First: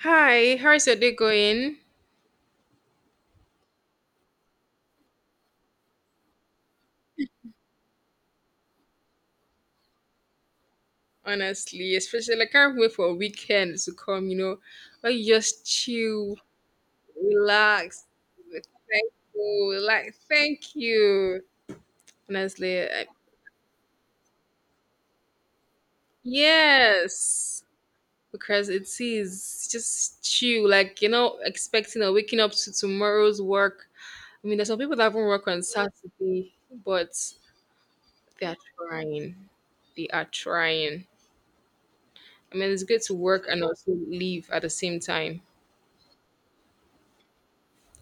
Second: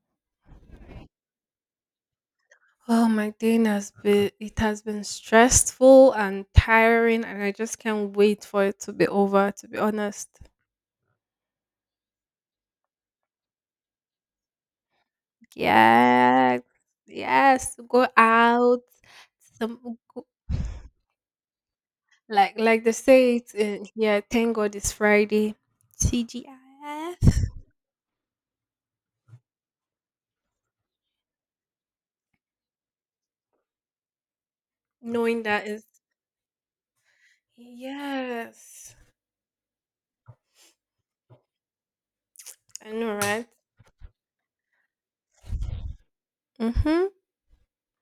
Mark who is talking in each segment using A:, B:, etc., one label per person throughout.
A: Hi, how's your day going?
B: Oh, my day has been it has been stressful and tiring, and I just can't wait for it to be over. To be honest,
A: Honestly, especially like, I can't wait for a weekend to come, you know, where you just chill,
B: yes, yes, go
A: relax.
B: out,
A: Thank
B: some
A: you. Like,
B: go-
A: thank you.
B: like
A: Honestly,
B: they
A: I,
B: say it in here. Thank God it's Friday. TGIF,
A: yes, because it is just chill, like, expecting or waking up to tomorrow's work. I mean, there's some people that haven't
B: knowing
A: work on
B: that is
A: Saturday, but they are
B: yes,
A: trying. They are trying. I mean, it's
B: I
A: good
B: know,
A: to
B: right?
A: work and also leave at the same time.
B: Mm-hmm.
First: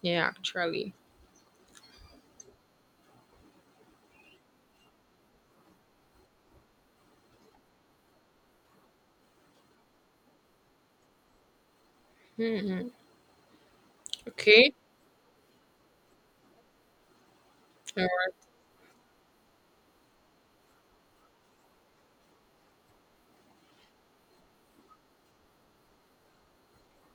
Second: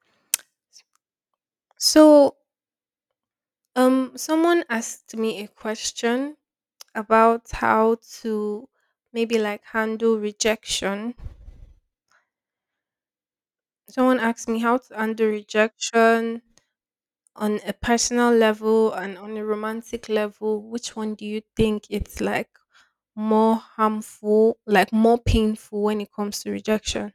A: Yeah, actually.
B: So, Someone asked me a question about how to maybe like handle rejection.
A: Hmm.
B: Someone asked me
A: Okay.
B: how to handle rejection on a
A: All right.
B: personal level and on a romantic level. Which one do you think it's like more harmful, like more painful when it comes to rejection?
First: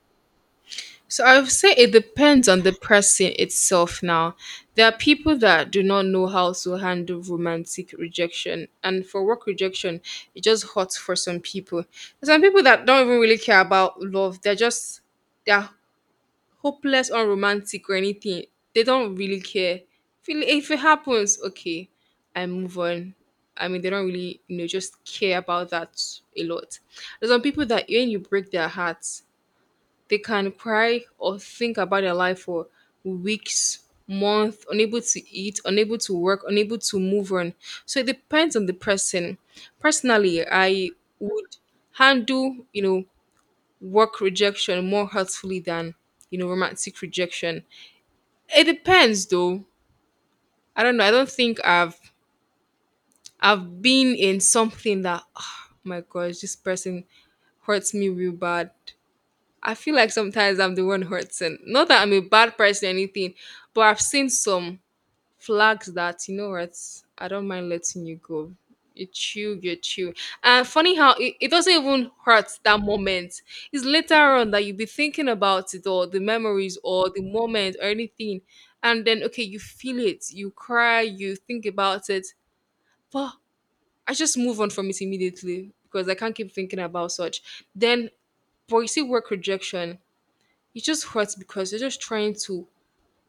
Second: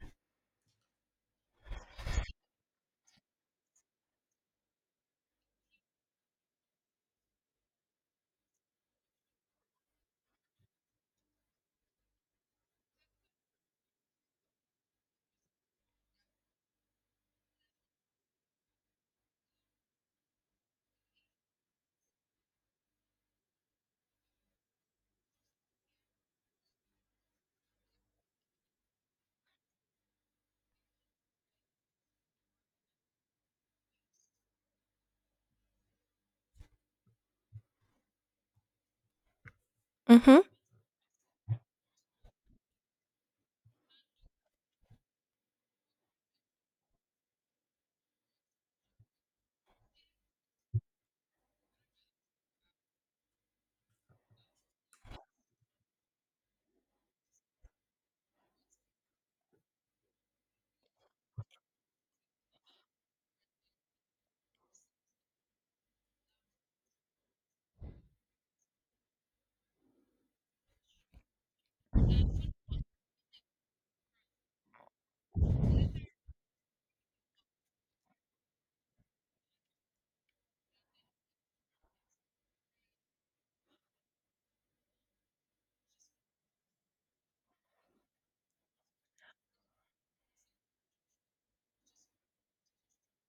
A: So I would say it depends on the person itself now. There are people that do not know how to handle romantic rejection. And for work rejection, it just hurts for some people. There's some people that don't even really care about love. They're just, they're hopeless, unromantic, or anything. They don't really care. If it happens, okay, I move on. I mean, they don't really, just care about that a lot. There's some people that when you break their hearts, they can cry or think about their life for weeks, months, unable to eat, unable to work, unable to move on. So it depends on the person.
B: Mm-hmm.
A: Personally, I would handle, work rejection more hurtfully than romantic rejection. It depends though. I don't know. I don't think I've been in something that, oh my gosh, this person hurts me real bad. I feel like sometimes I'm the one hurting, not that I'm a bad person or anything, but I've seen some flags that, you know what, I don't mind letting you go. You chill, you chill. And funny how it doesn't even hurt that moment. It's later on that you'll be thinking about it, or the memories, or the moment, or anything. And then okay, you feel it, you cry, you think about it, but I just move on from it immediately, because I can't keep thinking about such. Then, but you see, work rejection, it just hurts because you're just trying to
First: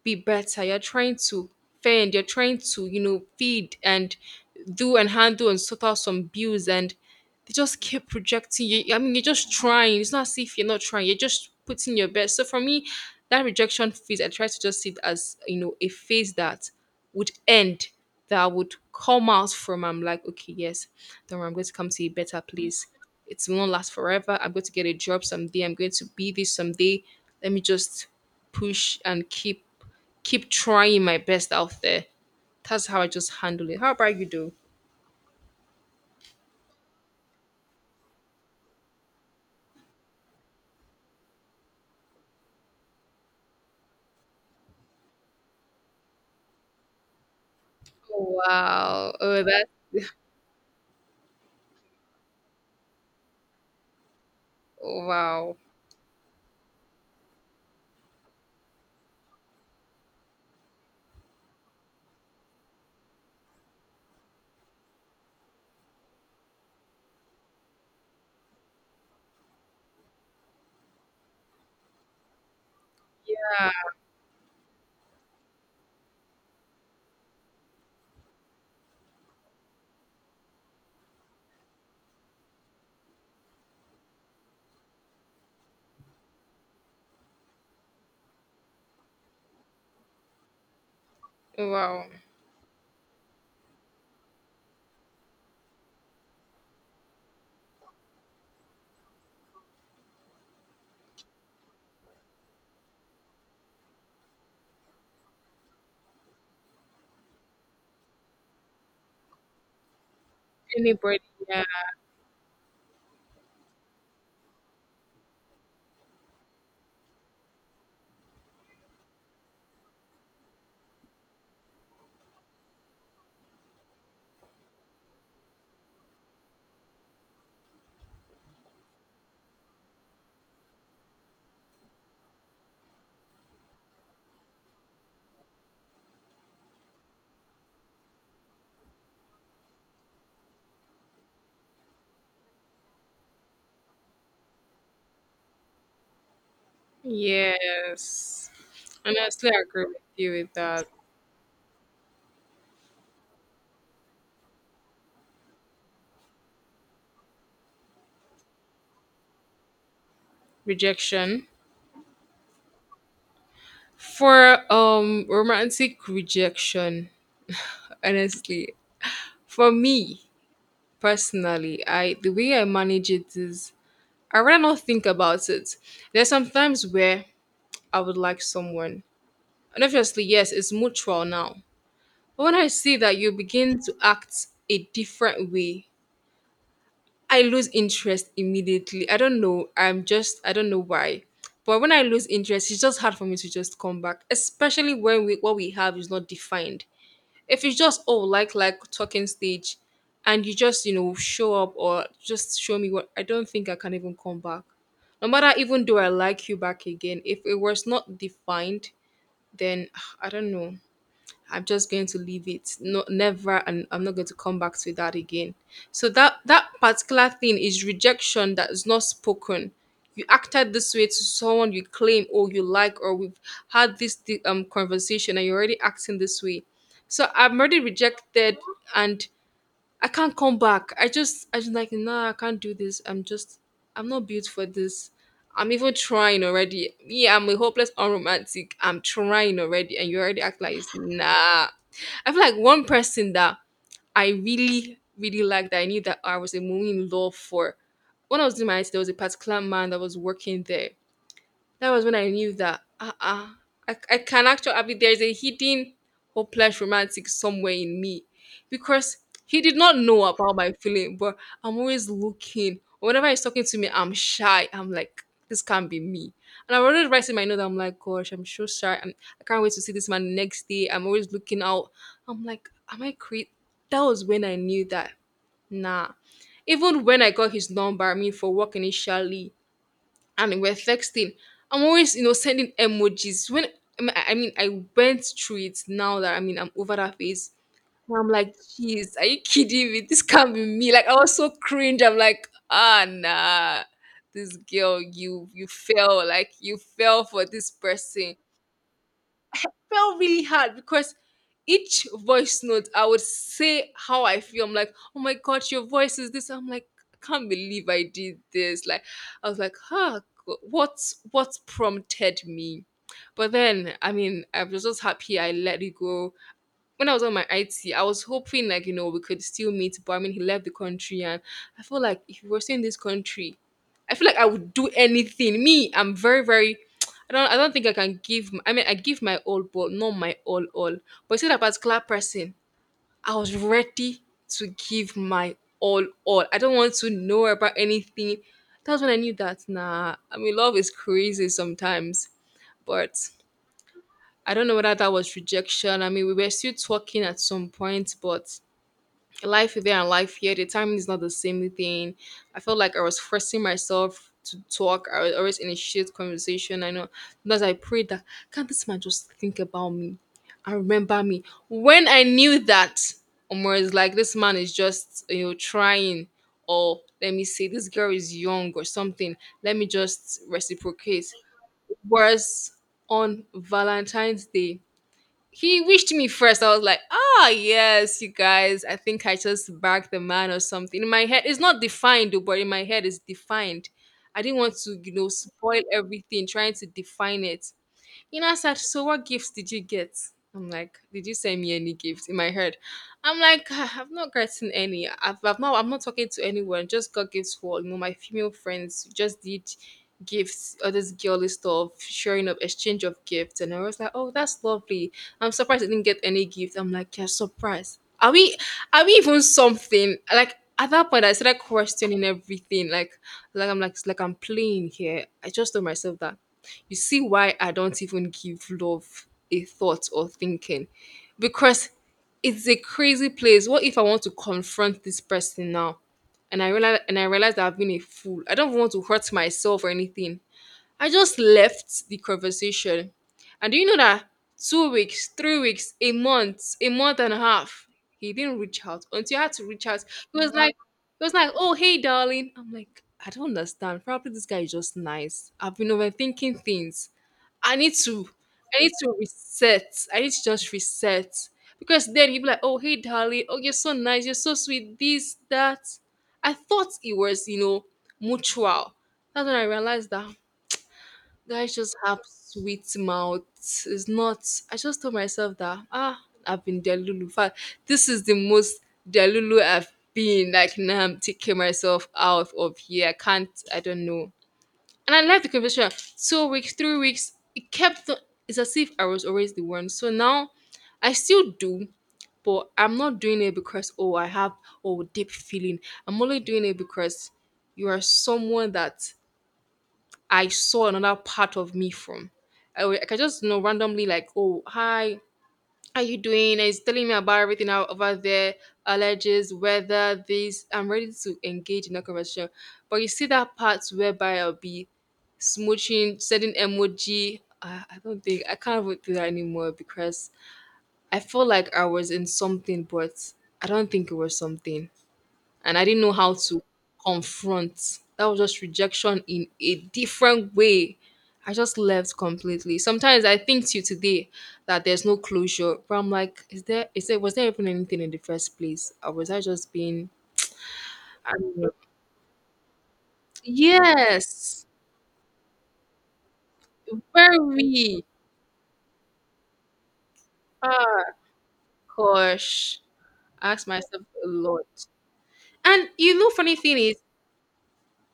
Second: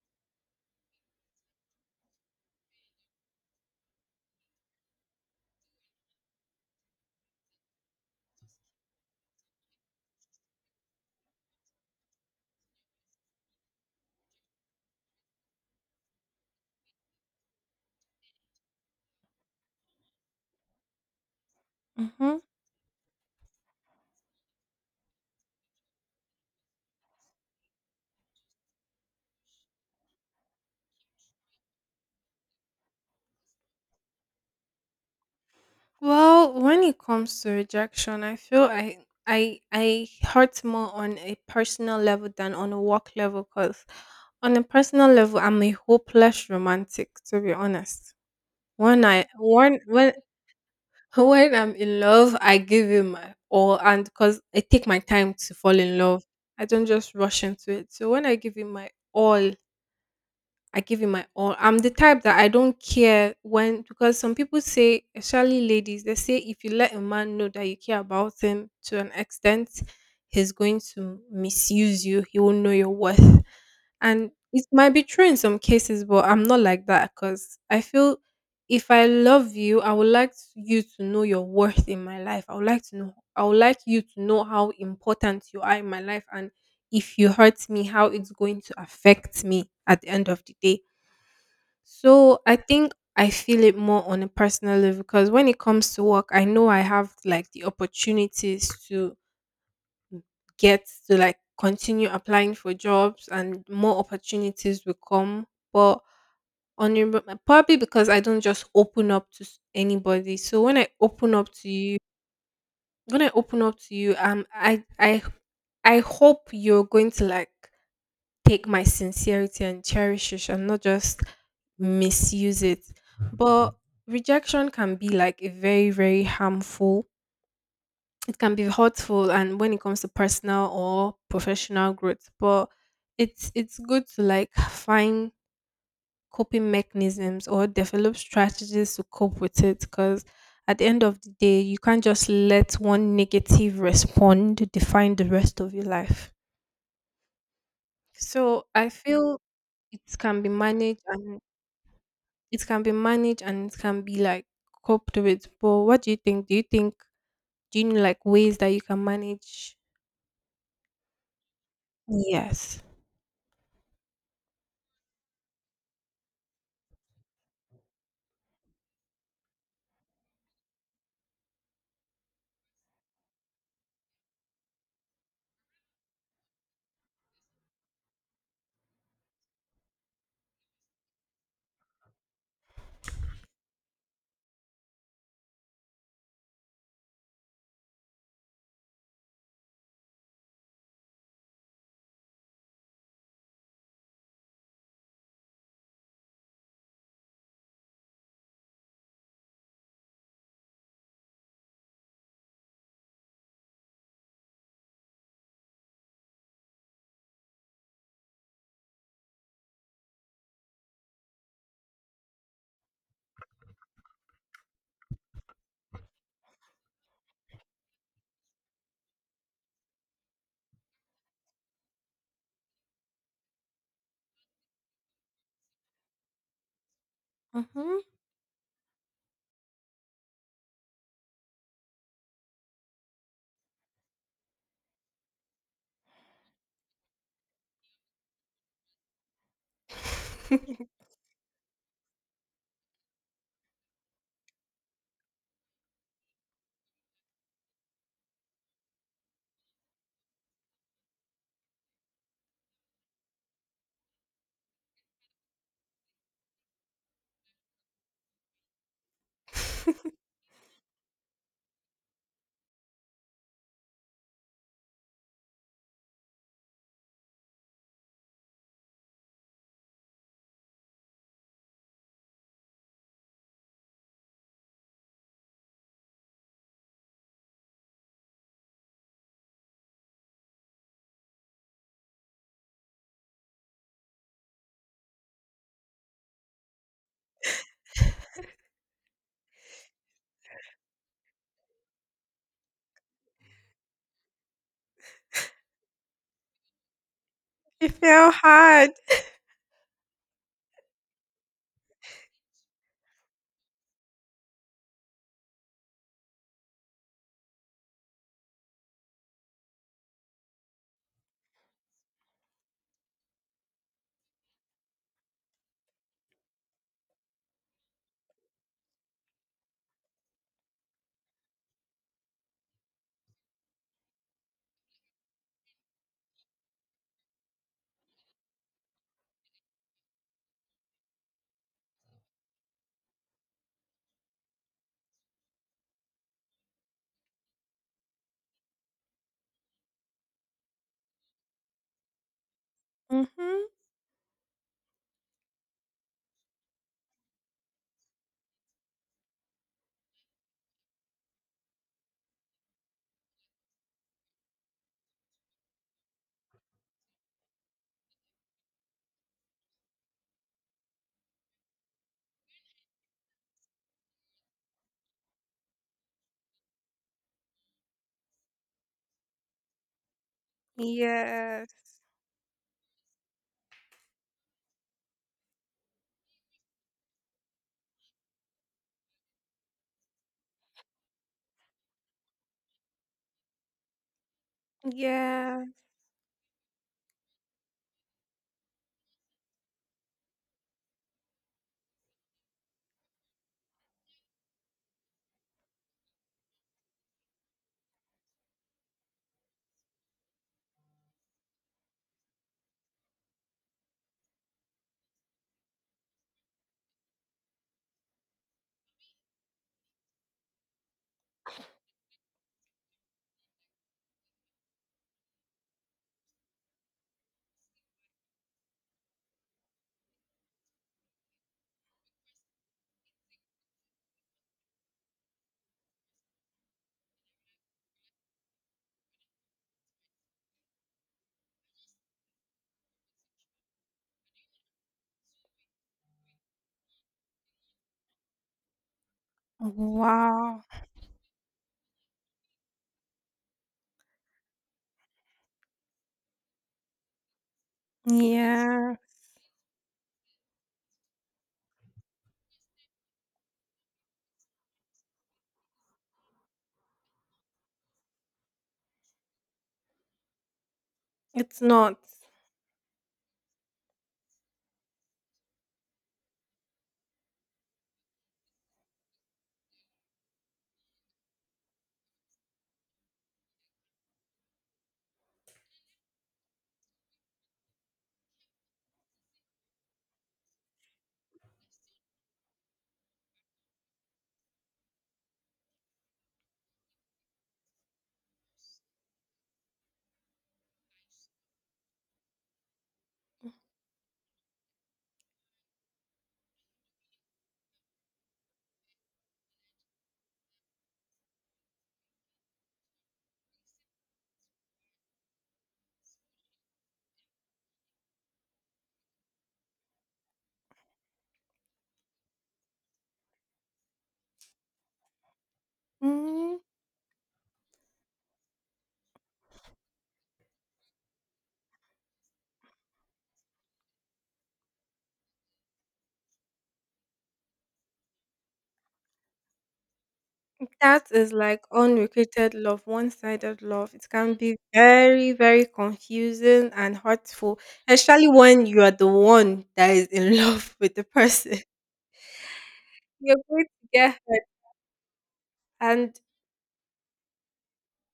A: be better. You're trying to fend, you're trying to, feed and do and handle and sort out some bills, and they just keep projecting you. I mean, you're just trying. It's not as if you're not trying, you're just putting your best. So for me, that rejection phase, I try to just see it as, a phase that would end, that I would come out from. I'm like, okay, yes, don't worry, I'm going to come to a
B: Mm-hmm.
A: better place. It won't last forever. I'm going to get a job someday. I'm going to be this someday. Let me just push and keep trying my best out there. That's how I just handle it. How about you do?
B: Well, when it comes to rejection, I feel I hurt more on a personal level than on a work level because on a personal level, I'm a hopeless romantic, to be honest. When
A: Wow.
B: I
A: Oh, that's
B: when when when I'm in love, I give him my all, and because I take my time to
A: wow.
B: fall in love, I don't just rush into it. So when I give him my all, I give it my all. I'm the type that I don't care when because some people say, especially ladies, they say if you let a man know that you care about him to an extent, he's going to misuse you. He will know your worth.
A: That-
B: And it might be true in some cases, but I'm not like that because I feel if I love you, I would like you to know your worth in my life. I would like you to know how important you are in my life, and if you hurt me, how it's going to affect me at the end of the day.
A: Wow.
B: So I think I feel it more on a personal level because when it comes to work, I know I have like the opportunities to get to like continue applying for jobs, and more opportunities will come. But on your probably because I don't just open up to anybody.
A: Anybody, yeah.
B: When I open up to you, I hope you're going to like take my sincerity and cherish it and not just misuse it. But rejection can be like a very, very harmful. It can be hurtful and when it comes to personal or professional growth. But it's good to like find coping mechanisms or develop strategies to cope with it because at the end of the day you can't just let one negative respond define the rest of your life.
A: Yes.
B: So I feel
A: Honestly, I agree with
B: it
A: you
B: can be
A: with that.
B: managed, and it can be like coped with. But what do you think? Do you know like ways that you can manage?
A: Rejection.
B: Yes.
A: For romantic rejection, honestly, for me personally, I, the way I manage it is I rather not think about it. There's sometimes where I would like someone. And obviously, yes, it's mutual now. But when I see that you begin to act a different way, I lose interest immediately. I don't know. I'm just, I don't know why. But when I lose interest, it's just hard for me to just come back, especially when we, what we have is not defined. If it's just, oh, like talking stage, and you just, show up or just show me what, I don't think I can even come back. No matter, even though I like you back again, if it was not defined, then I don't know. I'm just going to leave it. No, never, and I'm not going to come back to that again. So that particular thing is rejection that is not spoken. You acted this way to someone you claim or you like, or we've had this conversation, and you're already acting this way. So I'm already
B: Mhm.
A: rejected, and I can't come back. I just like, nah. I can't do this. I'm just, I'm not built for this. I'm even trying already. Yeah, I'm a hopeless unromantic. I'm trying already, and you already act like it's nah. I feel like one person that I really, really liked, that I knew that I was a in love for. When I was doing my IT, there was a particular man that was working there. That was when I knew that I can actually, I mean, there's a hidden hopeless romantic somewhere in me, because he did not know about my feeling, but I'm always looking. Whenever he's talking to me, I'm shy. I'm like, this can't be me. And I already writing my note. I'm like, gosh, I'm so shy. I can't wait to see this man the next day. I'm always looking out. I'm like, am I crazy? That was when I knew that. Nah. Even when I got his number, I mean, for work initially, and we're texting. I'm always, sending emojis. When I mean, I went through it now that, I mean, I'm over that phase. And I'm like, jeez, are you kidding me? This can't be me. Like, I was so cringe. I'm like, ah, nah, this girl, you fell. Like, you fell for this
B: You feel
A: person,
B: hard.
A: felt really hard because each voice note I would say how I feel. I'm like, oh my gosh, your voice is this. I'm like, I can't believe I did this. Like, I was like, huh, what's what prompted me? But then, I mean, I was just happy I let it go. When I was on my IT, I was hoping, like, you know, we could still meet, but I mean, he left the country, and I feel like if we were still in this country, I feel like I would do anything. Me, I'm very very. I don't. I don't think I can give. I mean, I give my all, but not my all all. But see that particular person, I was ready to give my all all. I don't want to know about anything. That's when I knew that, nah. I mean, love is crazy sometimes, but.
B: Mhm.
A: I don't know whether that was rejection. I mean, we were still talking at some point, but life there and life here, the timing is not the same thing. I felt like I was forcing myself to talk. I was always initiate conversation. I know, because I prayed that, can't this man just think about me and remember me? When I knew that, Omar is like, this man is just, you know, trying. Or let me say this girl is young or something. Let me just reciprocate.
B: Yes.
A: Whereas on Valentine's Day, he wished me first. I was like, ah, yes, you guys. I think I just bagged the man or something. In my head, it's not defined, though, but in my head, it's defined. I didn't want to,
B: Yeah.
A: spoil everything, trying to define it. You know, I said, so what gifts did you get? I'm like, did you send me any gifts? In my head, I'm like, ah, I've not gotten any. I'm not talking to anyone, just got gifts for, you know, my female friends, who just did gifts, all this girly stuff, sharing of exchange of gifts. And I was like, oh, that's lovely. I'm surprised I didn't get any gift. I'm like, yeah, surprised. Are we even something? Like at that point I started questioning everything. Like I'm like it's like I'm playing here. I just told myself that, you see why I don't even give love a thought or thinking? Because it's a crazy place. What if I want to confront this person now? And I realize that I've been a fool. I don't want to hurt myself or anything. I just left the conversation. And do you know that two weeks, three weeks, a month and a half, he didn't reach out until I had to reach out. He was
B: Wow.
A: like, he was like, oh hey darling. I'm like, I don't understand. Probably this guy is just nice. I've been overthinking things. I need to I need
B: Yeah.
A: to reset. I need to just reset. Because then you'd be like, oh hey darling, oh you're so nice, you're so sweet, this, that. I thought it was, you know, mutual. That's when I realized that
B: It's
A: guys
B: not.
A: just have sweet mouths. It's not, I just told myself that, ah, I've been Delulu. In fact, this is the most Delulu I've been. Like now I'm taking myself out of here. I can't, I don't know. And I left the conversation. Two weeks, three weeks. It kept. It's as if I was always the one. So now, I still do, but I'm not doing it because oh I have oh deep feeling. I'm only doing it because you are someone that I saw another part of me from. I can just you know randomly like oh hi are you doing? And he's telling me about everything out over there, allergies, weather, this. I'm ready to engage in a conversation. But you see that part whereby I'll be smooching, sending emoji. I don't think I can't even do that anymore because I feel like I was in something, but I don't think it was something and I didn't know how
B: Mhm.
A: to confront. That was just rejection in a different way. I just left completely. Sometimes I think to today that there's no closure, but I'm like, is there? Is there? Was there even anything in the first place, or was I just being?
B: That is
A: I don't
B: like
A: know.
B: unrequited love, one sided love. It can be
A: Yes,
B: very, very confusing and hurtful,
A: very.
B: especially when you are the one that is in love with the
A: Ah,
B: person.
A: gosh,
B: You're
A: I
B: going
A: asked
B: to
A: myself
B: get
A: a
B: hurt
A: lot. And you
B: and
A: know, funny thing is,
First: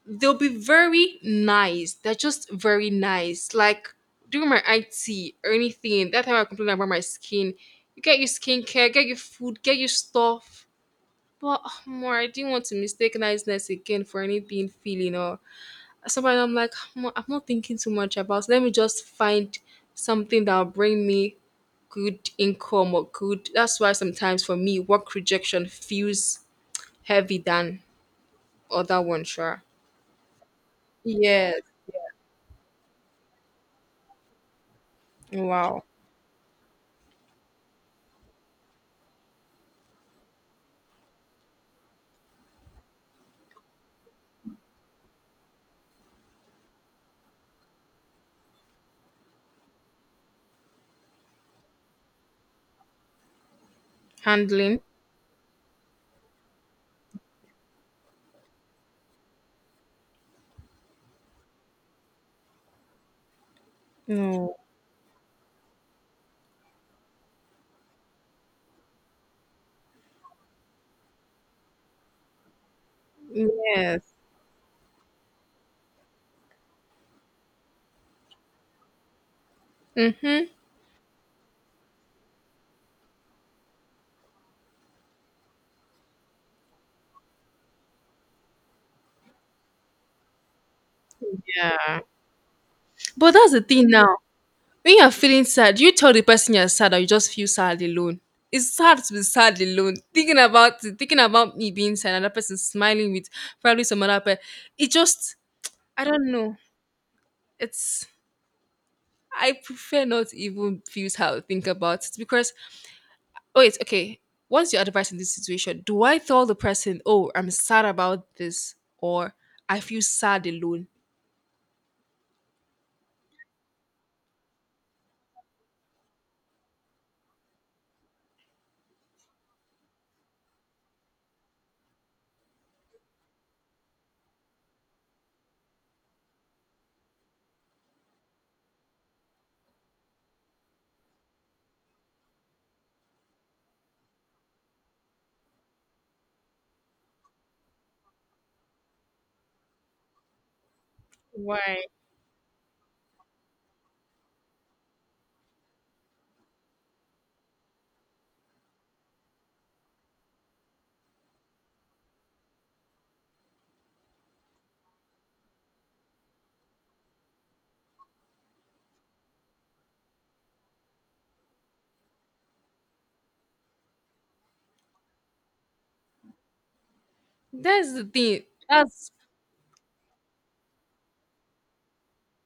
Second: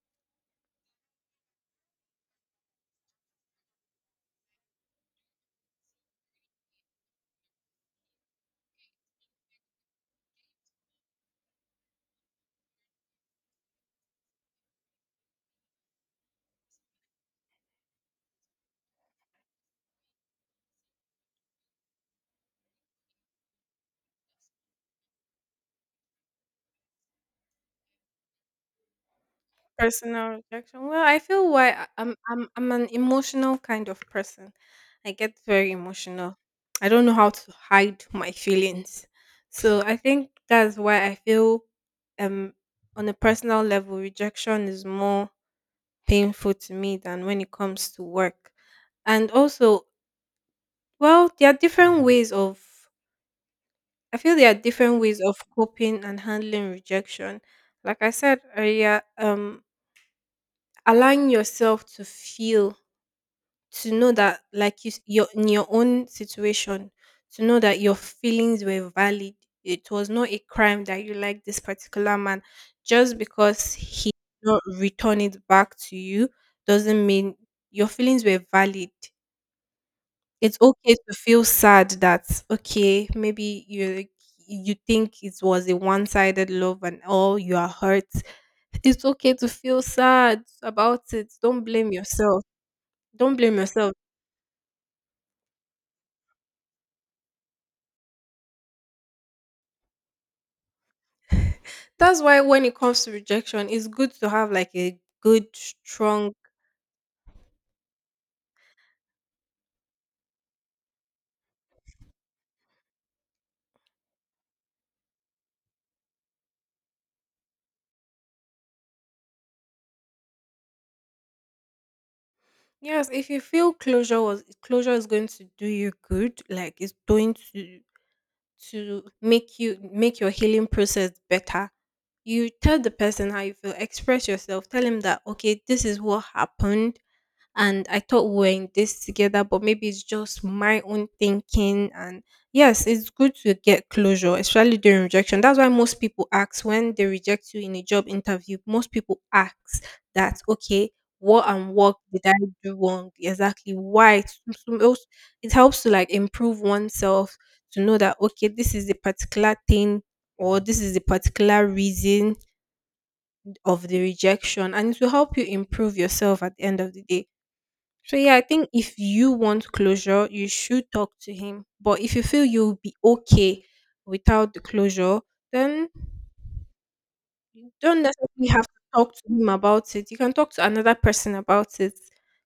A: they'll be very nice. They're just very nice. Like during my IT or anything, that time I complained about my skin. You get your skincare, get your food, get your stuff. But ah, more, I didn't want to mistake niceness again for any being feeling or somebody. I'm like, "Omo, I'm not thinking too much about. Let me just find something that'll bring me good income or good. That's why sometimes for me, work rejection feels heavy than other one. Sure.
B: personal rejection. Well, I feel
A: Yes.
B: why I'm an emotional kind of person. I get very
A: Wow.
B: emotional. I don't know how to hide my feelings. So I think that's why I feel um on a personal level rejection is more painful to me than when it comes to work. And also, well, there are different ways of I feel there are
A: Handling?
B: different ways of coping and handling rejection. Like I said earlier, allowing yourself to feel, to know that
A: No.
B: like you s- your in your own situation, to know that your feelings were valid. It was not a crime that you like this particular man. Just because he
A: Yes.
B: did not return it back to you doesn't mean your feelings were valid.
A: Mm-hmm.
B: It's okay to feel sad that okay, maybe you like, you think it was a one-sided love and all, you are hurt. It's okay to feel sad about it. Don't blame
A: Yeah.
B: yourself.
A: But
B: Don't
A: that's
B: blame
A: the thing
B: yourself.
A: now. When you're feeling sad, do you tell the person you're sad or you just feel sad alone? It's sad to be sad alone. Thinking about it, thinking about me being sad,
B: That's
A: another
B: why
A: person
B: when it comes to
A: smiling with
B: rejection,
A: probably
B: it's
A: some
B: good
A: other
B: to
A: person.
B: have like
A: It
B: a
A: just,
B: good
A: I don't
B: strong
A: know. It's, I prefer not to even feel how to think about it because, oh, it's okay. What's your advice in this situation? Do I tell the person, oh, I'm sad about this or I feel sad alone?
B: yes, if you feel closure was closure is going to do you good, like it's going to make you make your healing process better. You tell the person how you feel, express yourself, tell him that okay, this is what happened and I thought we were in this together, but maybe it's just my own thinking, and yes, it's good to get closure, especially during rejection. That's why most people ask when they reject you in a job interview, most people ask that okay, what and
A: Why?
B: what did I do wrong, exactly why it's- it helps to like improve oneself, to know that okay, this is the particular thing or this is the particular reason of the rejection, and it will help you improve yourself at the end of the day. So yeah, I think if you want closure, you should talk to him, but if you feel you'll be okay without the closure, then you
A: That's
B: don't
A: the thing.
B: necessarily have to
A: That's
B: talk to him about it. You can talk to another person about it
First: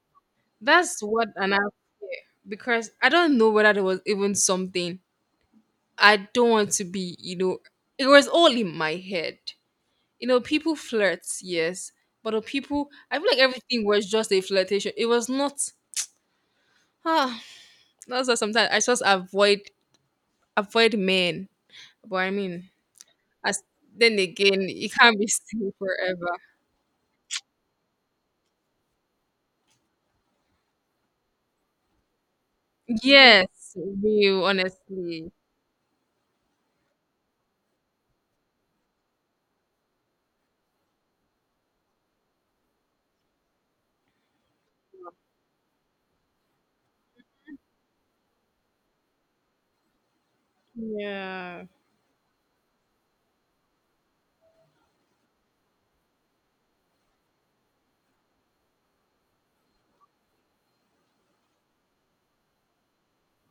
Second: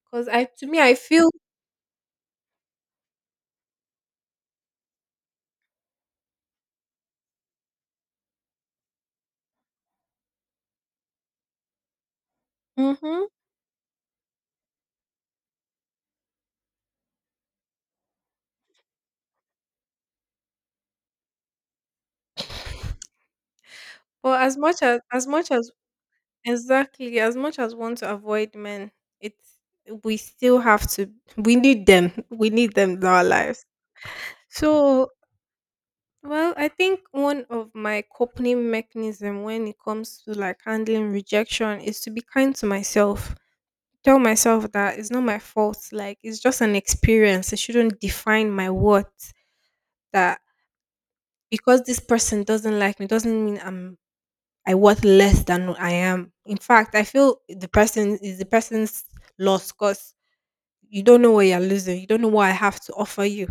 B: because I, to me, I
A: that's
B: feel
A: what an app is, because I don't know whether there was even something. I don't want to be, you know, it was all in my head. You know, people flirt, yes, but the people, I feel
B: hmm
A: like everything was just a flirtation. It was not. Ah, that's why sometimes I just avoid men. But I mean, as then
B: but as
A: again,
B: much
A: it
B: as
A: can't
B: as
A: be
B: much as
A: still forever.
B: exactly. As much as we want to avoid men, it's we still have to we need them. We need them in our lives.
A: Yes, real
B: So
A: honestly.
B: well, I think one of my coping mechanism when it comes to like handling rejection is to be kind to myself. Tell myself that it's not my fault, like it's just an experience. It shouldn't define my worth. That
A: Yeah.
B: because this person doesn't like me doesn't mean I'm I worth less than I am. In fact, I feel the person is the person's loss because you don't know what you're losing. You don't know what I have to offer you,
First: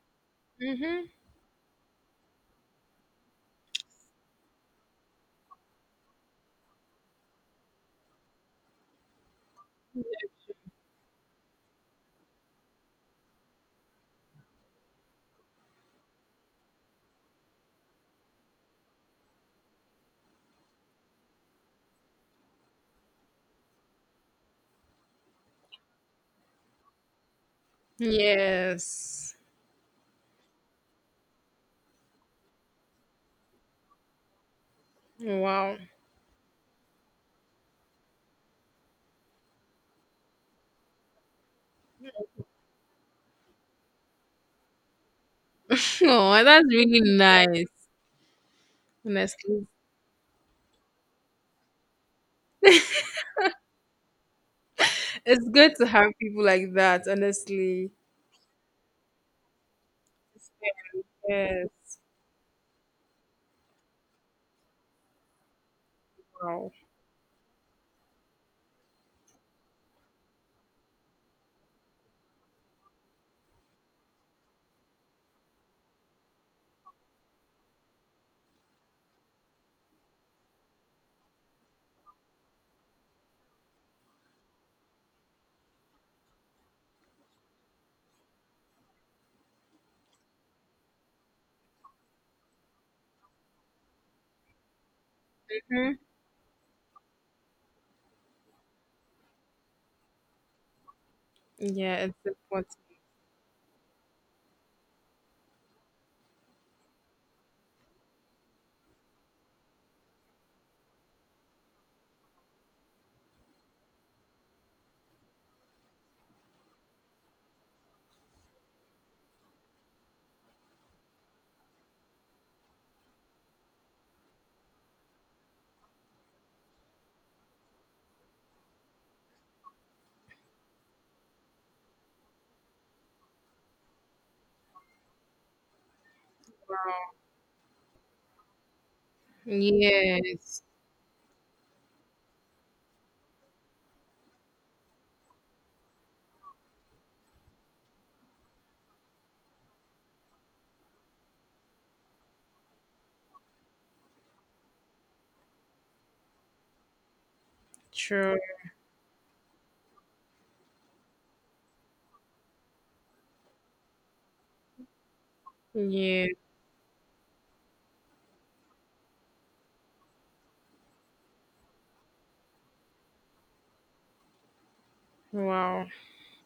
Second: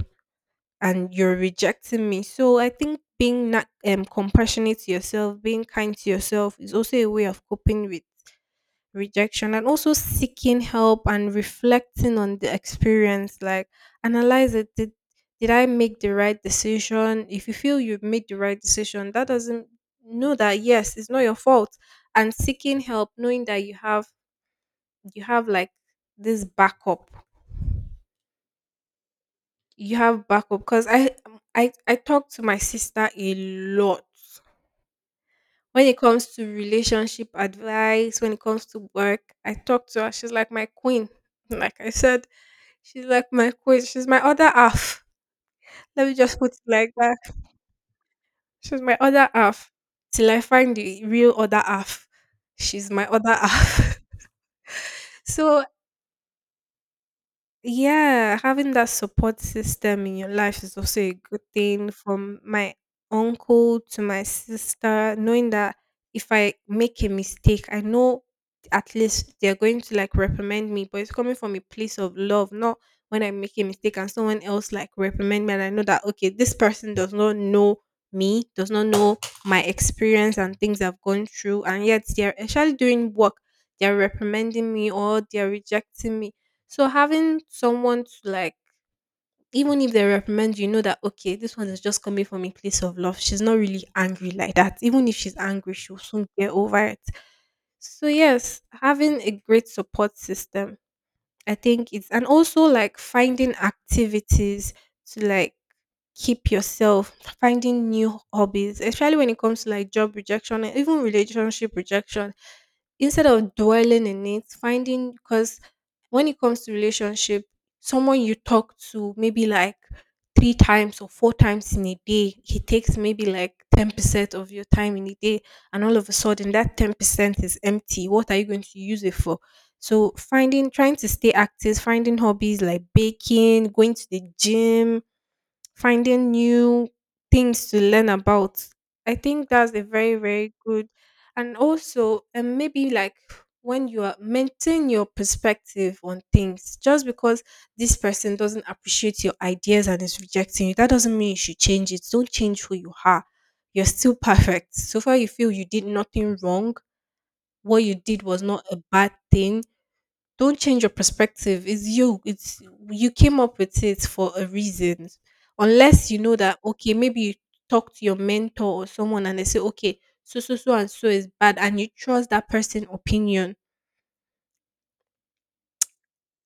A: Mm-hmm.
B: and you're rejecting me. So I think being not, compassionate to yourself, being kind to yourself, is also a way of coping with rejection and also seeking help and reflecting on the experience, like analyze it. Did I make the right decision? If you feel you've made the right decision that doesn't know that yes, it's not your fault. And seeking help, knowing that you have like this backup,
A: Yes.
B: you have backup because I talk to my sister a lot.
A: Wow.
B: When it comes to relationship advice, when it comes to work, I talk to her. She's like my queen. Like I said, she's like my queen. She's my other half. Let me just
A: Oh,
B: put it
A: that's
B: like
A: really
B: that.
A: nice.
B: She's my other
A: Honestly,
B: half. Till I find the real other half, she's my other half.
A: it's
B: So
A: good to have people like that. Honestly.
B: yeah, having that support system in your life is also a good
A: Yes.
B: thing, from my uncle to my sister, knowing that if I
A: Wow.
B: make a mistake, I know at least they're going to like reprimand me, but it's coming from a place of love, not when I make a mistake and someone else like reprimand me and I know that okay, this person does not know me, does not know my experience and things I've gone through, and yet they're actually doing work, they're reprimanding me or they're rejecting me. So having someone to like, even if they reprimand you, you know that okay, this one is just coming from a place of love. She's not really angry like that. Even if she's angry, she'll
A: Mhm.
B: soon get over it. So yes, having a great support system, I think
A: Yeah,
B: it's
A: it's
B: and also
A: important.
B: like finding activities to like keep yourself, finding new hobbies, especially when it comes to like job rejection and even relationship rejection. Instead of dwelling in it, finding because when it comes to relationship, someone you talk to maybe like three times or four times in a day, he takes maybe like 10% of your time in a day, and all of a sudden that 10% is empty. What are you going to use it for? So finding, trying to stay active, finding hobbies like baking, going to the gym, finding new things to learn about. I think that's a very, very
A: Yes.
B: good. And also, and maybe like when you are maintain your perspective on things, just because this person doesn't appreciate your ideas and is rejecting you, that doesn't mean you should change it. Don't change who you are. You're still perfect. So far, you feel you did nothing wrong. What you did
A: True.
B: was not a bad thing. Don't change your perspective. It's you, it's you came up with it for a reason. Unless you
A: Yeah.
B: know that, okay, maybe you talk to your mentor or someone and they say, okay, so so so and so is bad, and you trust that person opinion,
A: Wow.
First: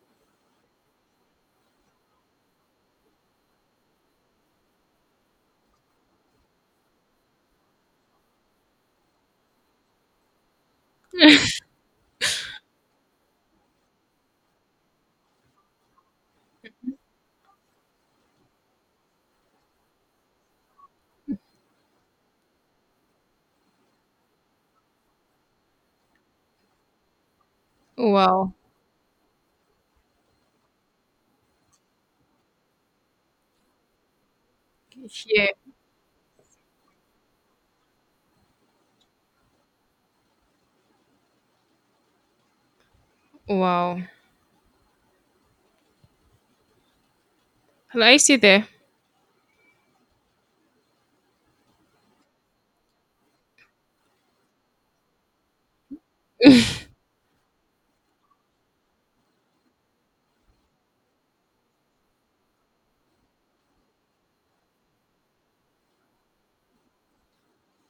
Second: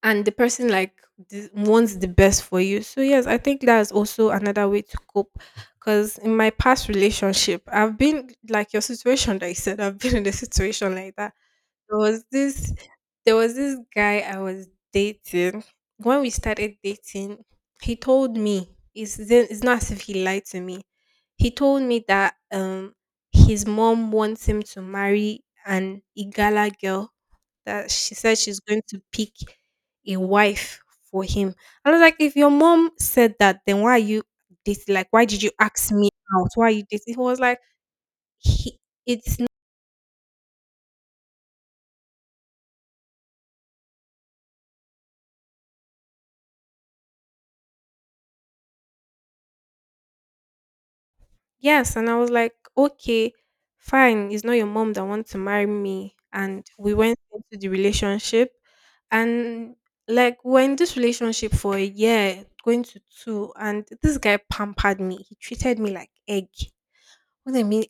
B: and the person, like, wants the best for you. So yes, I think that's also another way to cope. Because in my past relationship, I've been like your situation that you said. I've been in a situation like that. there was this there was this guy I was dating. When we started dating, he told me it's not as if he lied to me. He told me that his mom wants him to marry an Igala girl, that she said
A: Wow.
B: she's going to pick a wife for him. I was like, if your mom said that, then why are you dating? Like, why did you
A: Yeah.
B: ask me out? Why are you dating? He was like, he, it
A: Wow. Hello, I see there.
B: Yes, and I was like, okay, fine. It's not your mom that wants to marry me. And we went into the relationship, and like we're in this relationship for a year, going to two, and this guy pampered me. He treated me like egg. What I mean,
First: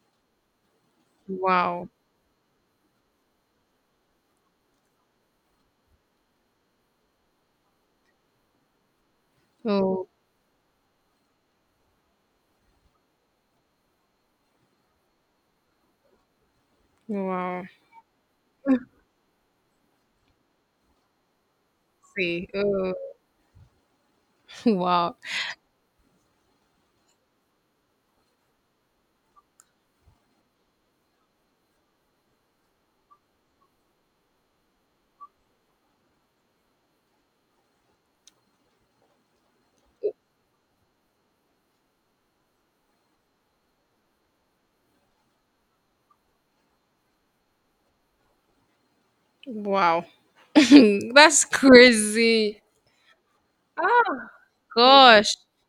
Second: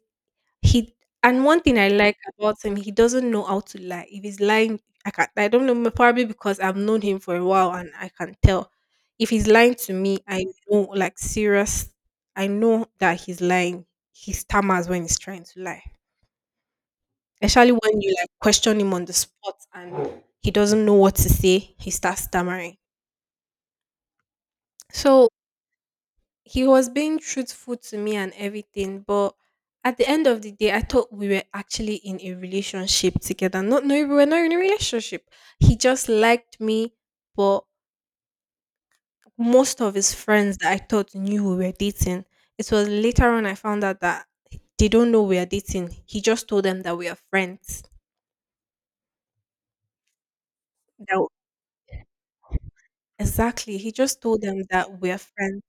B: he and one thing
A: Wow.
B: I like about him, he doesn't know how to lie. If he's lying, I can I don't know, probably because I've known him for a while and I can tell. If he's lying to
A: Oh.
B: me, I know, like serious, I know that he's lying. He stammers when he's trying to lie.
A: Wow.
B: Especially when you, like, question him on the spot and he doesn't know what to say, he starts
A: See.
B: stammering.
A: Oh. Wow.
B: So he was being truthful to me and everything, but at the end of the day, I thought we were actually in a relationship together. Not no, we were not in a relationship. He just liked me, but most of his friends that I thought knew we were dating, it was later on I found out that they don't know we are dating. He just told them that we are friends.
A: Wow.
B: That
A: That's crazy.
B: exactly. He just
A: Oh
B: told them that we are
A: gosh.
B: friends.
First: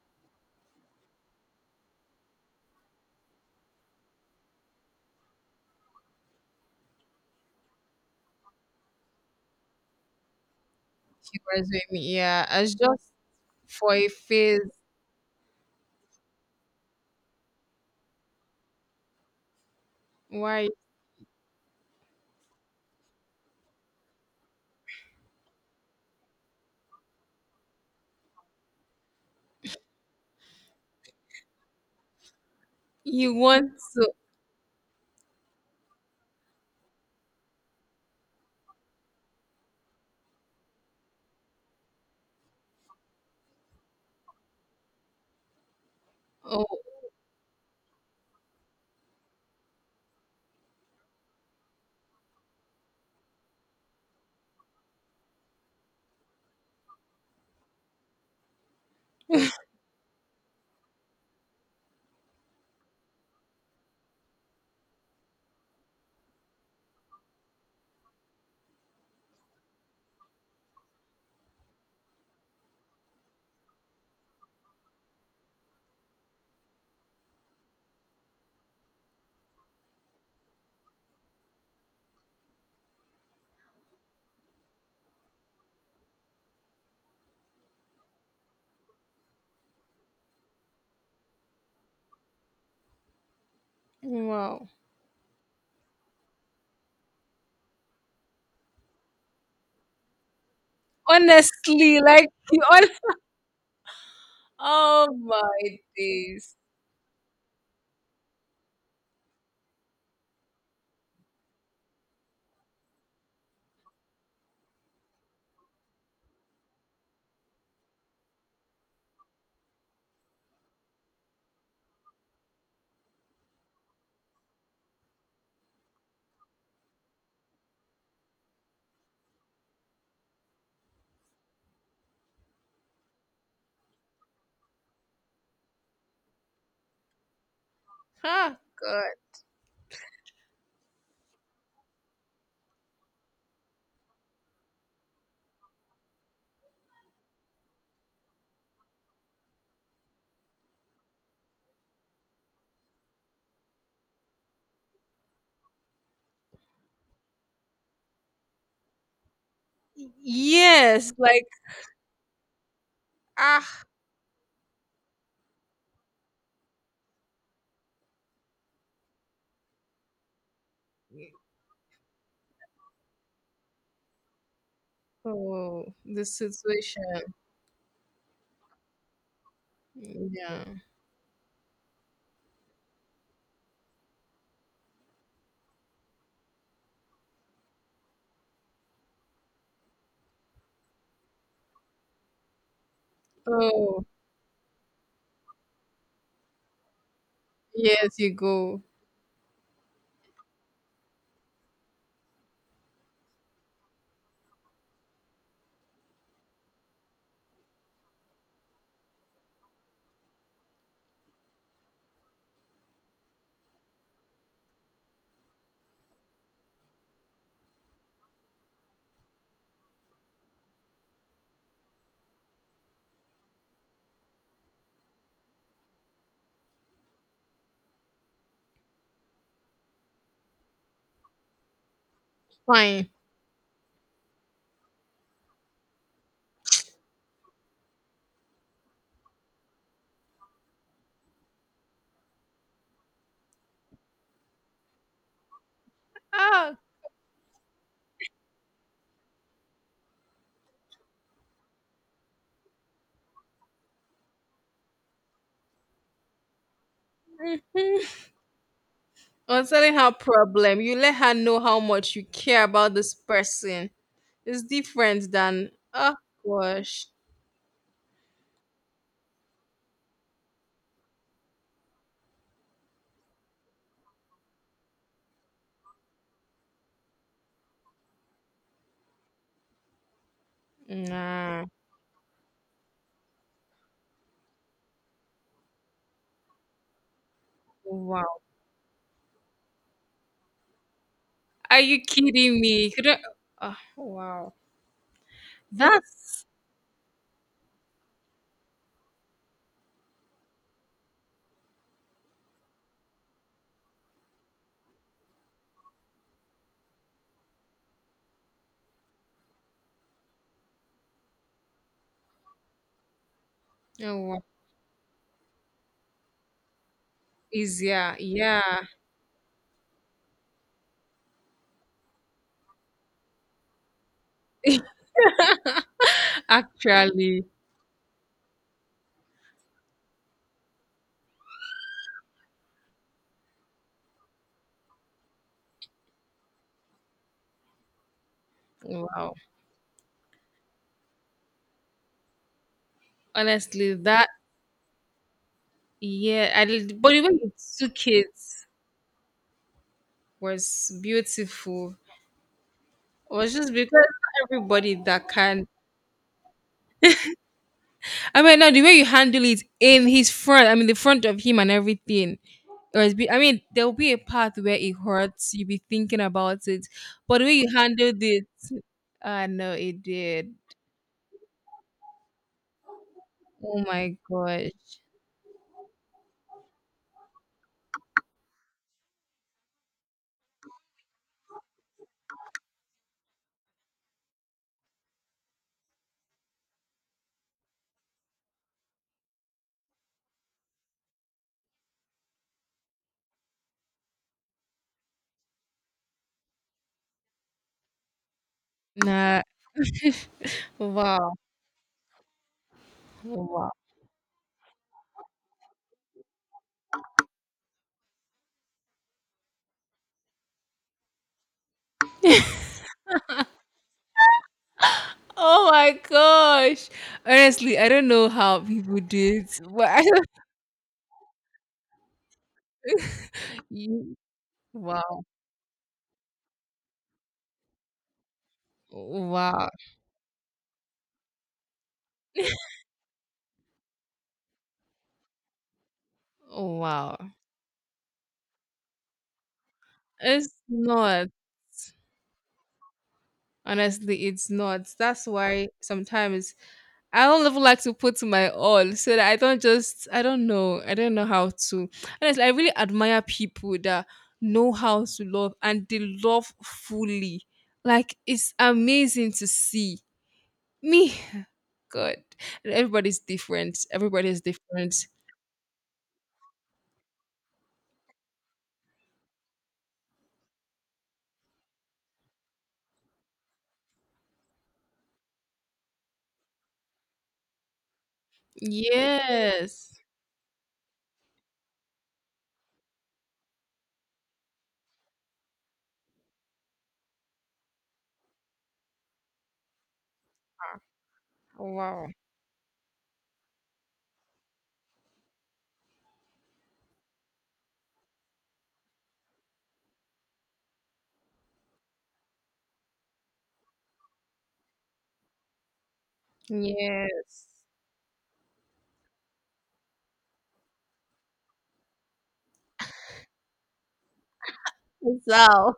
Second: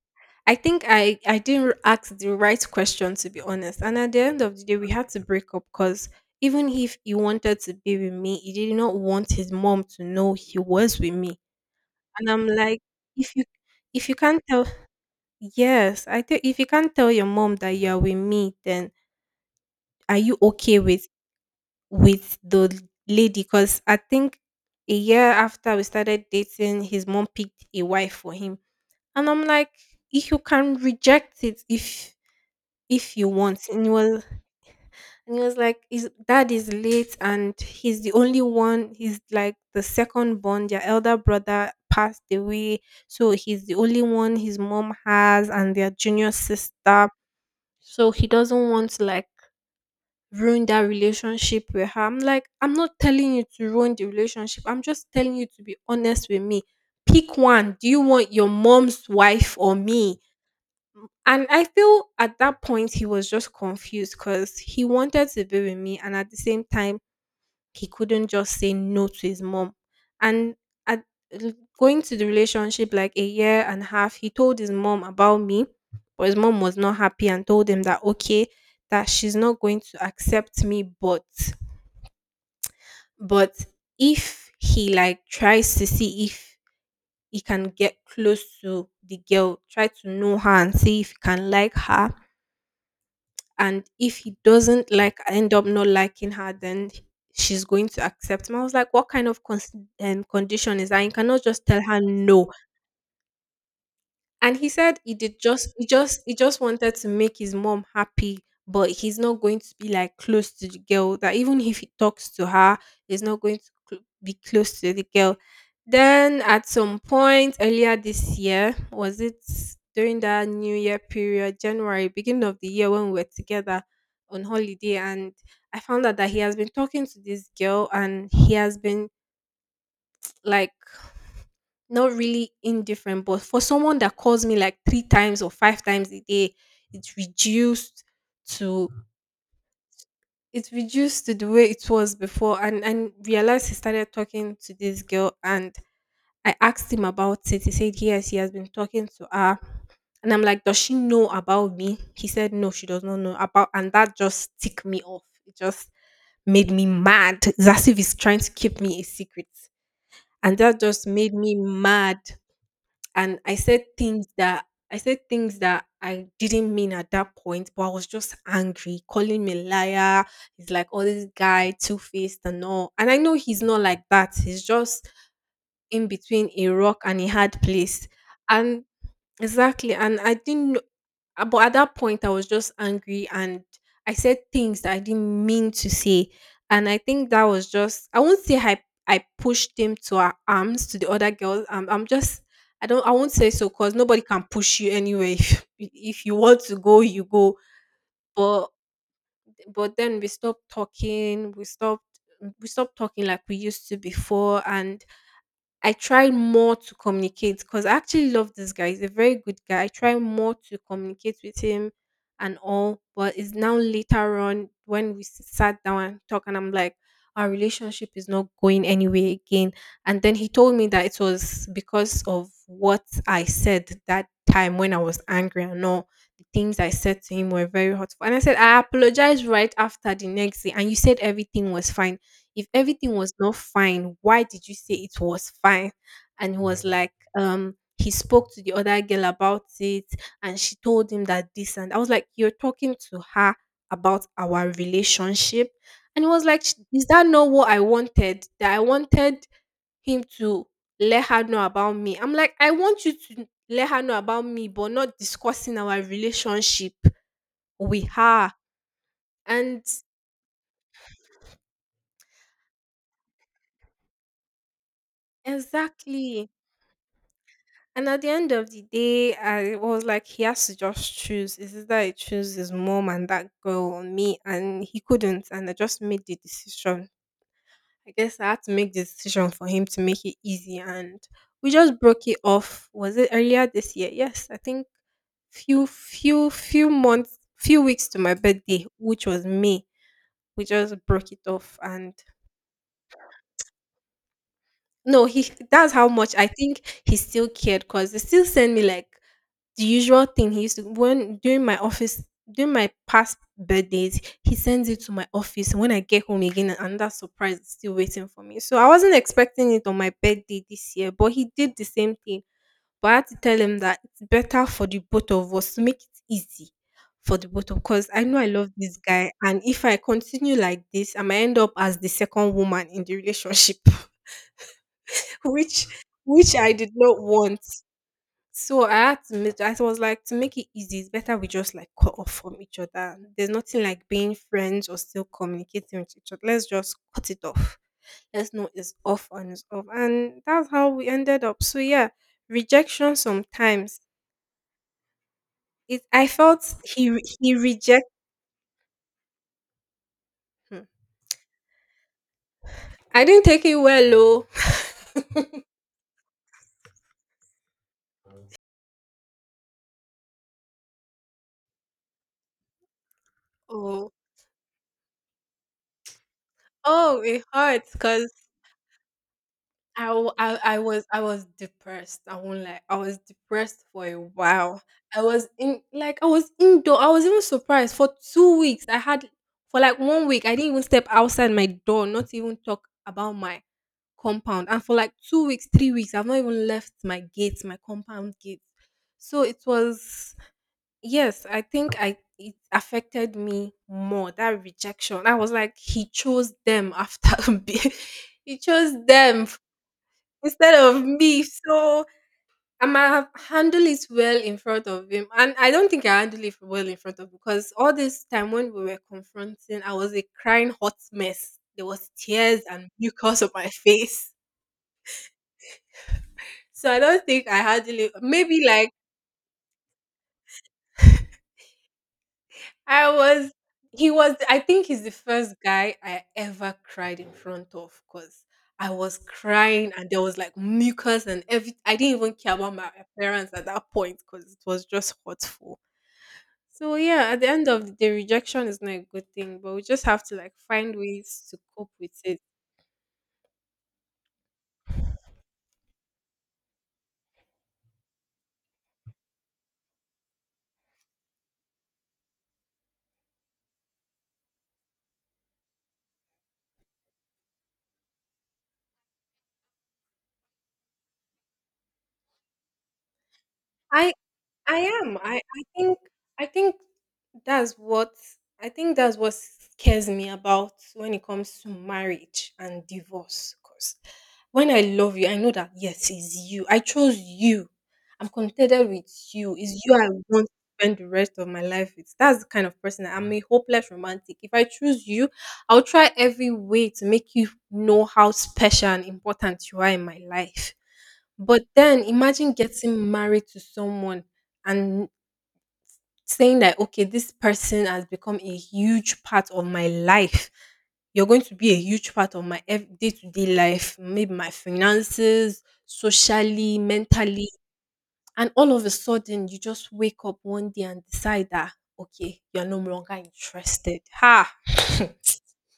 B: I think I didn't ask the right question, to be honest. And at the end of the day, we had to break up because even if he wanted to be with me, he did not want his mom to know he was with me.
A: He was with me.
B: And
A: Yeah,
B: I'm
A: it's
B: like,
A: just
B: if you
A: for a
B: if you can't
A: phase.
B: tell, yes, I think if you can't tell your mom that you are with me, then are you
A: Why
B: okay with the lady? Because I think a year after we started dating, his mom picked a wife for him, and I'm like, if you can reject it, if you
A: you
B: want.
A: want
B: And he
A: to?
B: was like, his dad is late and he's the only one, he's like the second born, their elder brother passed away, so he's the only one his mom has, and their junior
A: Oh
B: sister. So he doesn't want to like ruin that relationship with her. I'm like, I'm not telling you to ruin the relationship, I'm just telling you to be honest with me. Pick one. Do you want your mom's wife or me? And I feel at that point he was just confused because he wanted to be with me, and at the same time he couldn't just say no to his mom. And at l- going to the relationship like a year and a half, he told his mom about me, but his mom was not happy and told him that okay, that she's not going to accept me, but if he like tries to see if he can get close to the girl, try to know her and see if he can like her, and if he
A: wow!
B: doesn't like end up not liking her, then she's going to accept him. I was like, what kind of condition is that? You cannot just tell her
A: Honestly, like
B: no?
A: you on.
B: And he said
A: Oh
B: he did just
A: my
B: he
A: days!
B: just wanted to make his mom happy, but he's not going to be like close to the girl. That even if he talks to her, he's not going to be close to the girl. Then at some point earlier this year, was it during that New Year period, January, beginning of the year when we were together on holiday, and I found out that he has been talking to this girl and he has been like not really indifferent, but for someone that calls me like three times or five times a day, it's reduced
A: Ah,
B: to
A: God.
B: it's reduced to the way it was before. And realized he started talking to this girl, and I asked him about it. He said yes, he has been talking to her, and I'm like, does she know about me? He said no, she does not know about, and that just ticked me off. It just made me mad. It's as if he's trying to keep me a secret, and that just
A: Yes,
B: made
A: like
B: me mad. And
A: ah.
B: I said things that I didn't mean at that point, but I was just angry, calling me liar. He's like, oh, this guy, two faced and all. And I know he's not like that. He's just
A: Oh,
B: in
A: the
B: between a rock and a
A: situation.
B: hard place. And exactly. And I
A: Yeah.
B: didn't but at that point I was just angry and I said things that I didn't mean to say. And I think that was just, I won't say I pushed him to our arms to the other girls. I'm just I don't I won't say so because
A: Oh,
B: nobody can push you anyway. If, if you want to go, you go.
A: yes, you
B: But
A: go.
B: then we stopped talking like we used to before. And I try more to communicate because I actually love this guy. He's a very good guy. I try more to communicate with him and all, but it's now later on when we sat down and talk, and I'm like, our relationship is not going anywhere again. And then he told me that it was because of what I said that time when I was angry and all. The things I said to him were very hurtful. And I said, I apologized right after the next day, and you said everything was fine. If
A: Fine.
B: everything was not fine, why did you say it was fine? And he was like, he spoke to the other girl about it and she told him that this. And I was like, you're talking to her about our relationship? And he was like,
A: Ah.
B: is that not what I wanted? That I wanted him to let her know about me? I'm like, I want you to let her know about me, but not discussing our relationship with
A: Mhm.
B: her.
A: Or
B: And
A: telling her problem. You let her know how much you care about this person. It's different than oh
B: exactly.
A: gosh.
B: And at the end of the day, I was like, he has to just choose. Is it that he chose his mom and that girl or me? And he couldn't. And I just made the decision. I guess I had to make the decision for him to make it easy. And
A: Nah.
B: we just broke it off. Was it earlier this year? Yes, I think few months, few weeks to my
A: Wow.
B: birthday, which was May. We just broke it off.
A: Are you
B: And
A: kidding me? Couldn't. Oh, wow.
B: no, he that's how much
A: That's
B: I think he still cared, because they still send me like the usual thing he used to when during my office, during my past birthdays, he sends it to my office. And when I get home again, another surprise is still waiting for me. So I wasn't expecting it on my birthday this year, but he did the same thing. But I had to tell him that
A: oh,
B: it's
A: wow.
B: better for the both of us, to make it easy for the both of, because
A: Easier.
B: I know I
A: Yeah.
B: love this guy. And if I continue like this, I might end up as the second woman in the relationship. which which I did not
A: Actually.
B: want. So I had to make, I was like, to make it easy, it's better we just like cut off from each other. There's nothing like being friends or still communicating with each other. Let's just cut it off. Let's know
A: Wow.
B: it's off. And that's how we ended up. So yeah, rejection
A: Honestly,
B: sometimes.
A: that
B: It I
A: yeah. I
B: felt
A: did- but even the way
B: he
A: you took
B: reject hmm,
A: was beautiful.
B: I
A: It
B: didn't
A: was
B: take
A: just
B: it
A: because
B: well
A: not
B: though.
A: everybody that can I mean, now the way you handle it in his front, I mean, the front of him and everything. It was be, I mean, there will
B: Oh,
A: be a part where it hurts. You'll be thinking about it,
B: oh
A: but
B: it
A: the way you
B: hurts
A: handled
B: cause.
A: it, I know it
B: I, w-
A: did.
B: I I was I was depressed. I won't lie. I was
A: Oh
B: depressed for a
A: my gosh!
B: while. I was in like I was indoor. I was even surprised for 2 weeks. I had for like 1 week. I didn't even step outside my door. Not even talk about my compound. And for like 2 weeks, 3 weeks, I've not even left my gate, my compound gate. So it was yes. I think I it affected me more that rejection. I was like he chose them after. Me. He chose
A: Nah,
B: them instead of
A: wow,
B: me. So I might have
A: wow.
B: handled it well in front of him. And I don't think I handled it well in front of him, because all this time when we were confronting, I was a crying hot mess. There was tears and mucus on my face.
A: Oh my gosh!
B: So I don't think I
A: Honestly, I
B: handled
A: don't
B: it.
A: know how
B: Maybe like
A: people do it. But I don't-
B: I was he
A: You-
B: was I think he's the
A: wow,
B: first guy I ever cried in front of because I was
A: wow,
B: crying and there was like mucus and every I didn't even care about my appearance at that point because it was just hurtful. So
A: wow.
B: yeah, at the end of the day, rejection is not a good thing, but we just have to like
A: It's
B: find
A: not.
B: ways to cope with it.
A: Honestly, it's not. That's why sometimes I don't even like to put my all so that I don't just, I don't know how to. Honestly, I really admire people that know how to love and they love fully. Like, it's amazing to see. Me, God, everybody's different.
B: I
A: Everybody is different.
B: I am. I think that's what I think that's what scares me about when it comes to marriage and divorce. Because when I love you, I know that yes, it's you. I chose you. I'm contented with you. It's you
A: Yes.
B: I want to spend the rest of my life with. That's the kind of person I am, a hopeless romantic. If I choose you, I'll try every way to make you know how special and important you are in my life. But then
A: Wow.
B: imagine getting married to someone and saying that, okay, this person has become a huge part of my life. You're going to be a huge part of my day-to-day life, maybe my finances, socially,
A: Yes.
B: mentally, and all of a sudden you just wake up one day and decide that okay, you're no longer interested, ha.
A: Wow.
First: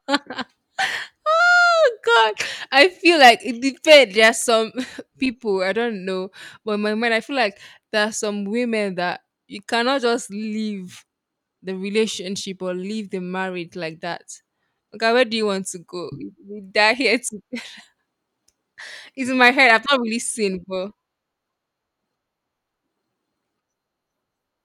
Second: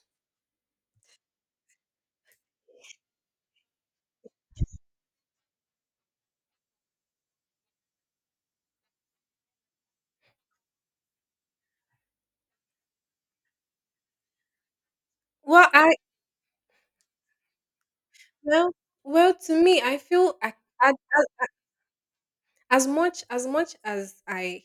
A: Oh God, I feel like it depends. There are some people I don't know, but in my mind I feel like there are some women that you cannot just leave the relationship or leave the marriage like that. Okay, where do you want
B: well
A: to
B: I
A: go? We die here. To...
B: well
A: It's
B: well,
A: in my
B: to
A: head.
B: me,
A: I've
B: i
A: not really
B: feel I,
A: seen, but
B: as much as i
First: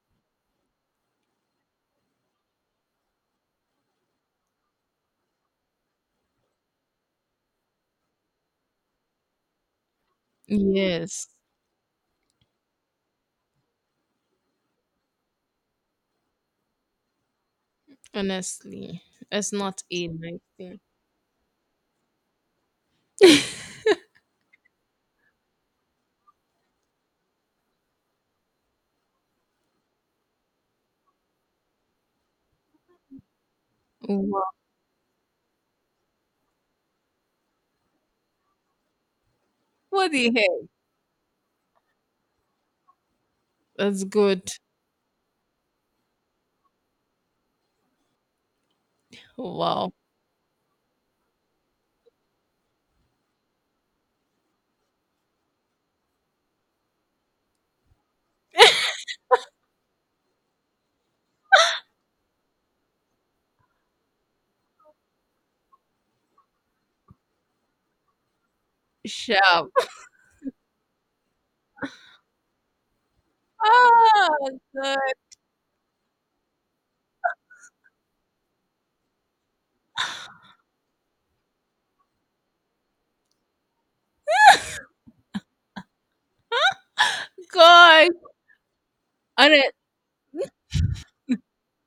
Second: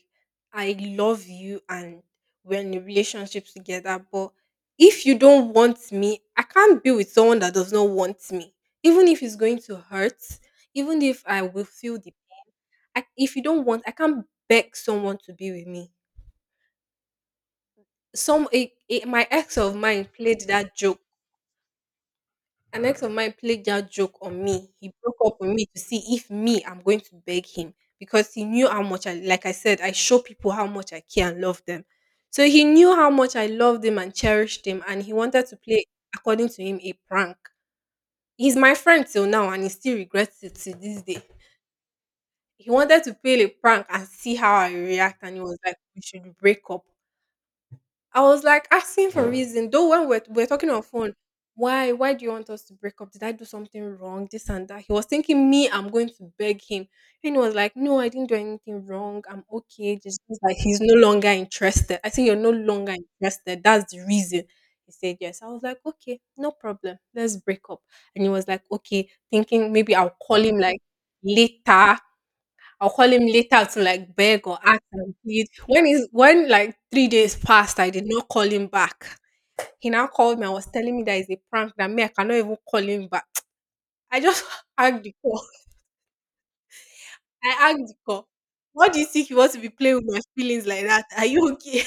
B: i love you, and we're in a relationship together, but if you don't want me, I can't be with someone that does not want me. Even if it's going to hurt, even if
A: yes,
B: I will feel the I,, if you don't want, I can't beg someone to be with me. Some
A: honestly,
B: a, my
A: it's
B: ex of
A: not
B: mine
A: a
B: played
A: nice
B: that
A: thing.
B: joke An ex of mine played that joke on me. He broke up with me to see if me I'm going to beg him, because he knew how much I said, I show people how much I care and love them. So he knew how much I loved him and
A: Wow.
B: cherished him, and he wanted to play, according to him, a prank. He's my friend till now, and he still
A: What the
B: regrets it
A: heck?
B: to this day. He wanted to play a prank
A: That's
B: and see
A: good.
B: how I react, and he was like, "We should break up." I was like asking for, yeah, reason, though.
A: Wow.
B: When we're talking on phone, why do you want us to break up? Did I do something wrong? This and that. He was thinking me, I'm going to beg him. And he was like, "No, I didn't do anything wrong. I'm okay. Just like he's no longer interested. I think you're no longer interested. That's the reason." He said yes. I was like, okay, no problem. Let's break up. And he was like, okay, thinking
A: Sharp.
B: maybe later I'll call him later to like beg or
A: Oh
B: ask and plead. When like 3 days passed, I did not call him back. He now called me and was telling me that it's a prank, that me I cannot even call him back. I just hung the call. I hung the
A: God.
B: call. What do you think? You want to
A: God.
B: be playing with my feelings like that? Are you okay?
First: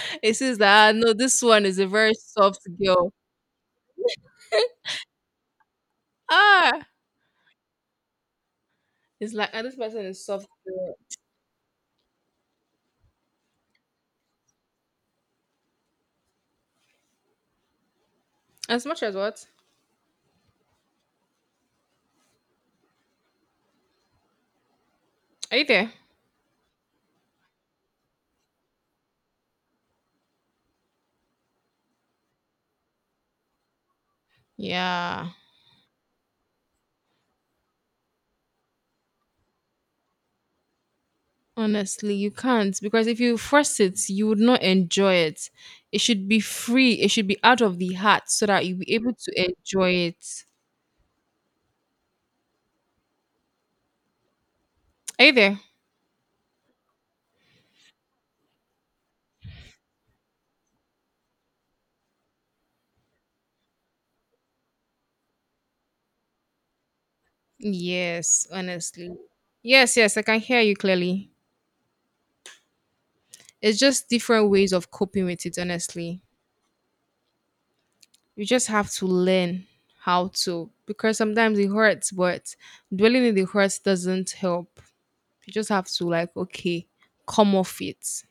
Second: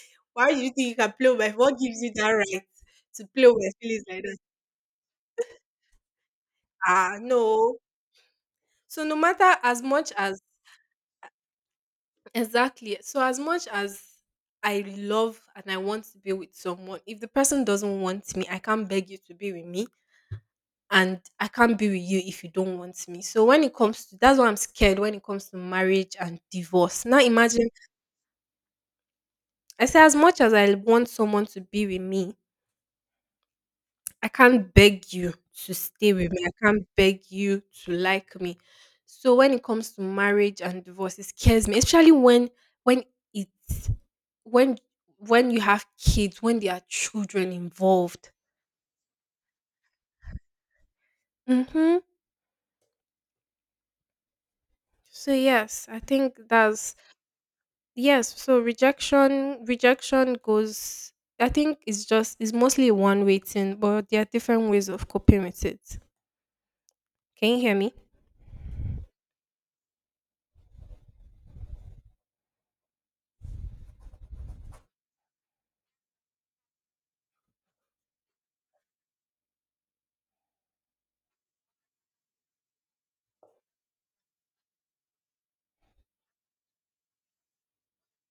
A: It
B: Why
A: says
B: do you think
A: that "Ah,
B: you can
A: no,
B: play with
A: this
B: my
A: one
B: what
A: is a
B: gives you
A: very
B: that
A: soft
B: right
A: girl.
B: to play with my feelings like that?
A: Ah,
B: Ah no. So no
A: it's like
B: matter,
A: ah, this
B: as
A: person
B: much
A: is
B: as,
A: soft girl.
B: exactly. So as much as I love and I want to be with someone, if the person doesn't want me, I
A: As
B: can't
A: much
B: beg
A: as
B: you to
A: what?
B: be with me, and I can't be with you if you don't want me. So when it comes to, that's why I'm scared when it comes to
A: Are you there?
B: marriage and divorce. Now imagine I say as much as I want someone to be with me, I can't beg
A: Yeah.
B: you to stay with me. I can't beg you to like me. So when it comes to marriage and divorce, it scares me, especially
A: Honestly, you
B: when
A: can't
B: when
A: because if you force
B: it's
A: it, you would not
B: when
A: enjoy it.
B: when you have
A: It should be
B: kids, when there are
A: free. It should be
B: children
A: out of the heart
B: involved.
A: so that you'll be able to enjoy it.
B: Mm-hmm.
A: Are
B: So
A: you there?
B: yes, I think that's, yes. So rejection goes. I think it's just it's mostly one way thing, but there are different ways of coping with it. Can you hear me?
A: Yes, honestly. Yes, yes, I can hear you clearly. It's just different ways of coping with it, honestly. You just have to learn how to because sometimes it hurts but dwelling in the hurts doesn't help. You just have to like okay come off it.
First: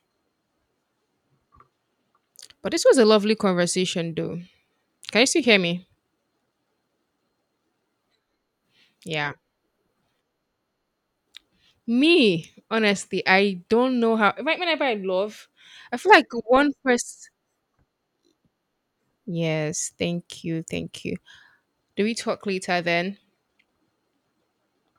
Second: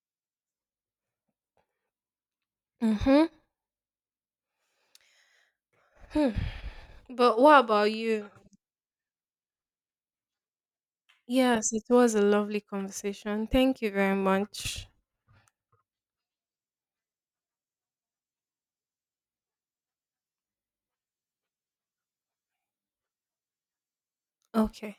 A: But this was a
B: Mm-hmm.
A: lovely conversation though. Can you still hear me?
B: Hmm. But what about you?
A: Yeah,
B: Yes, it was a
A: me
B: lovely
A: honestly
B: conversation.
A: I
B: Thank you
A: don't
B: very
A: know how whenever
B: much.
A: I love I feel like one person. Yes, thank you, thank you. Do we talk later then?
B: Okay.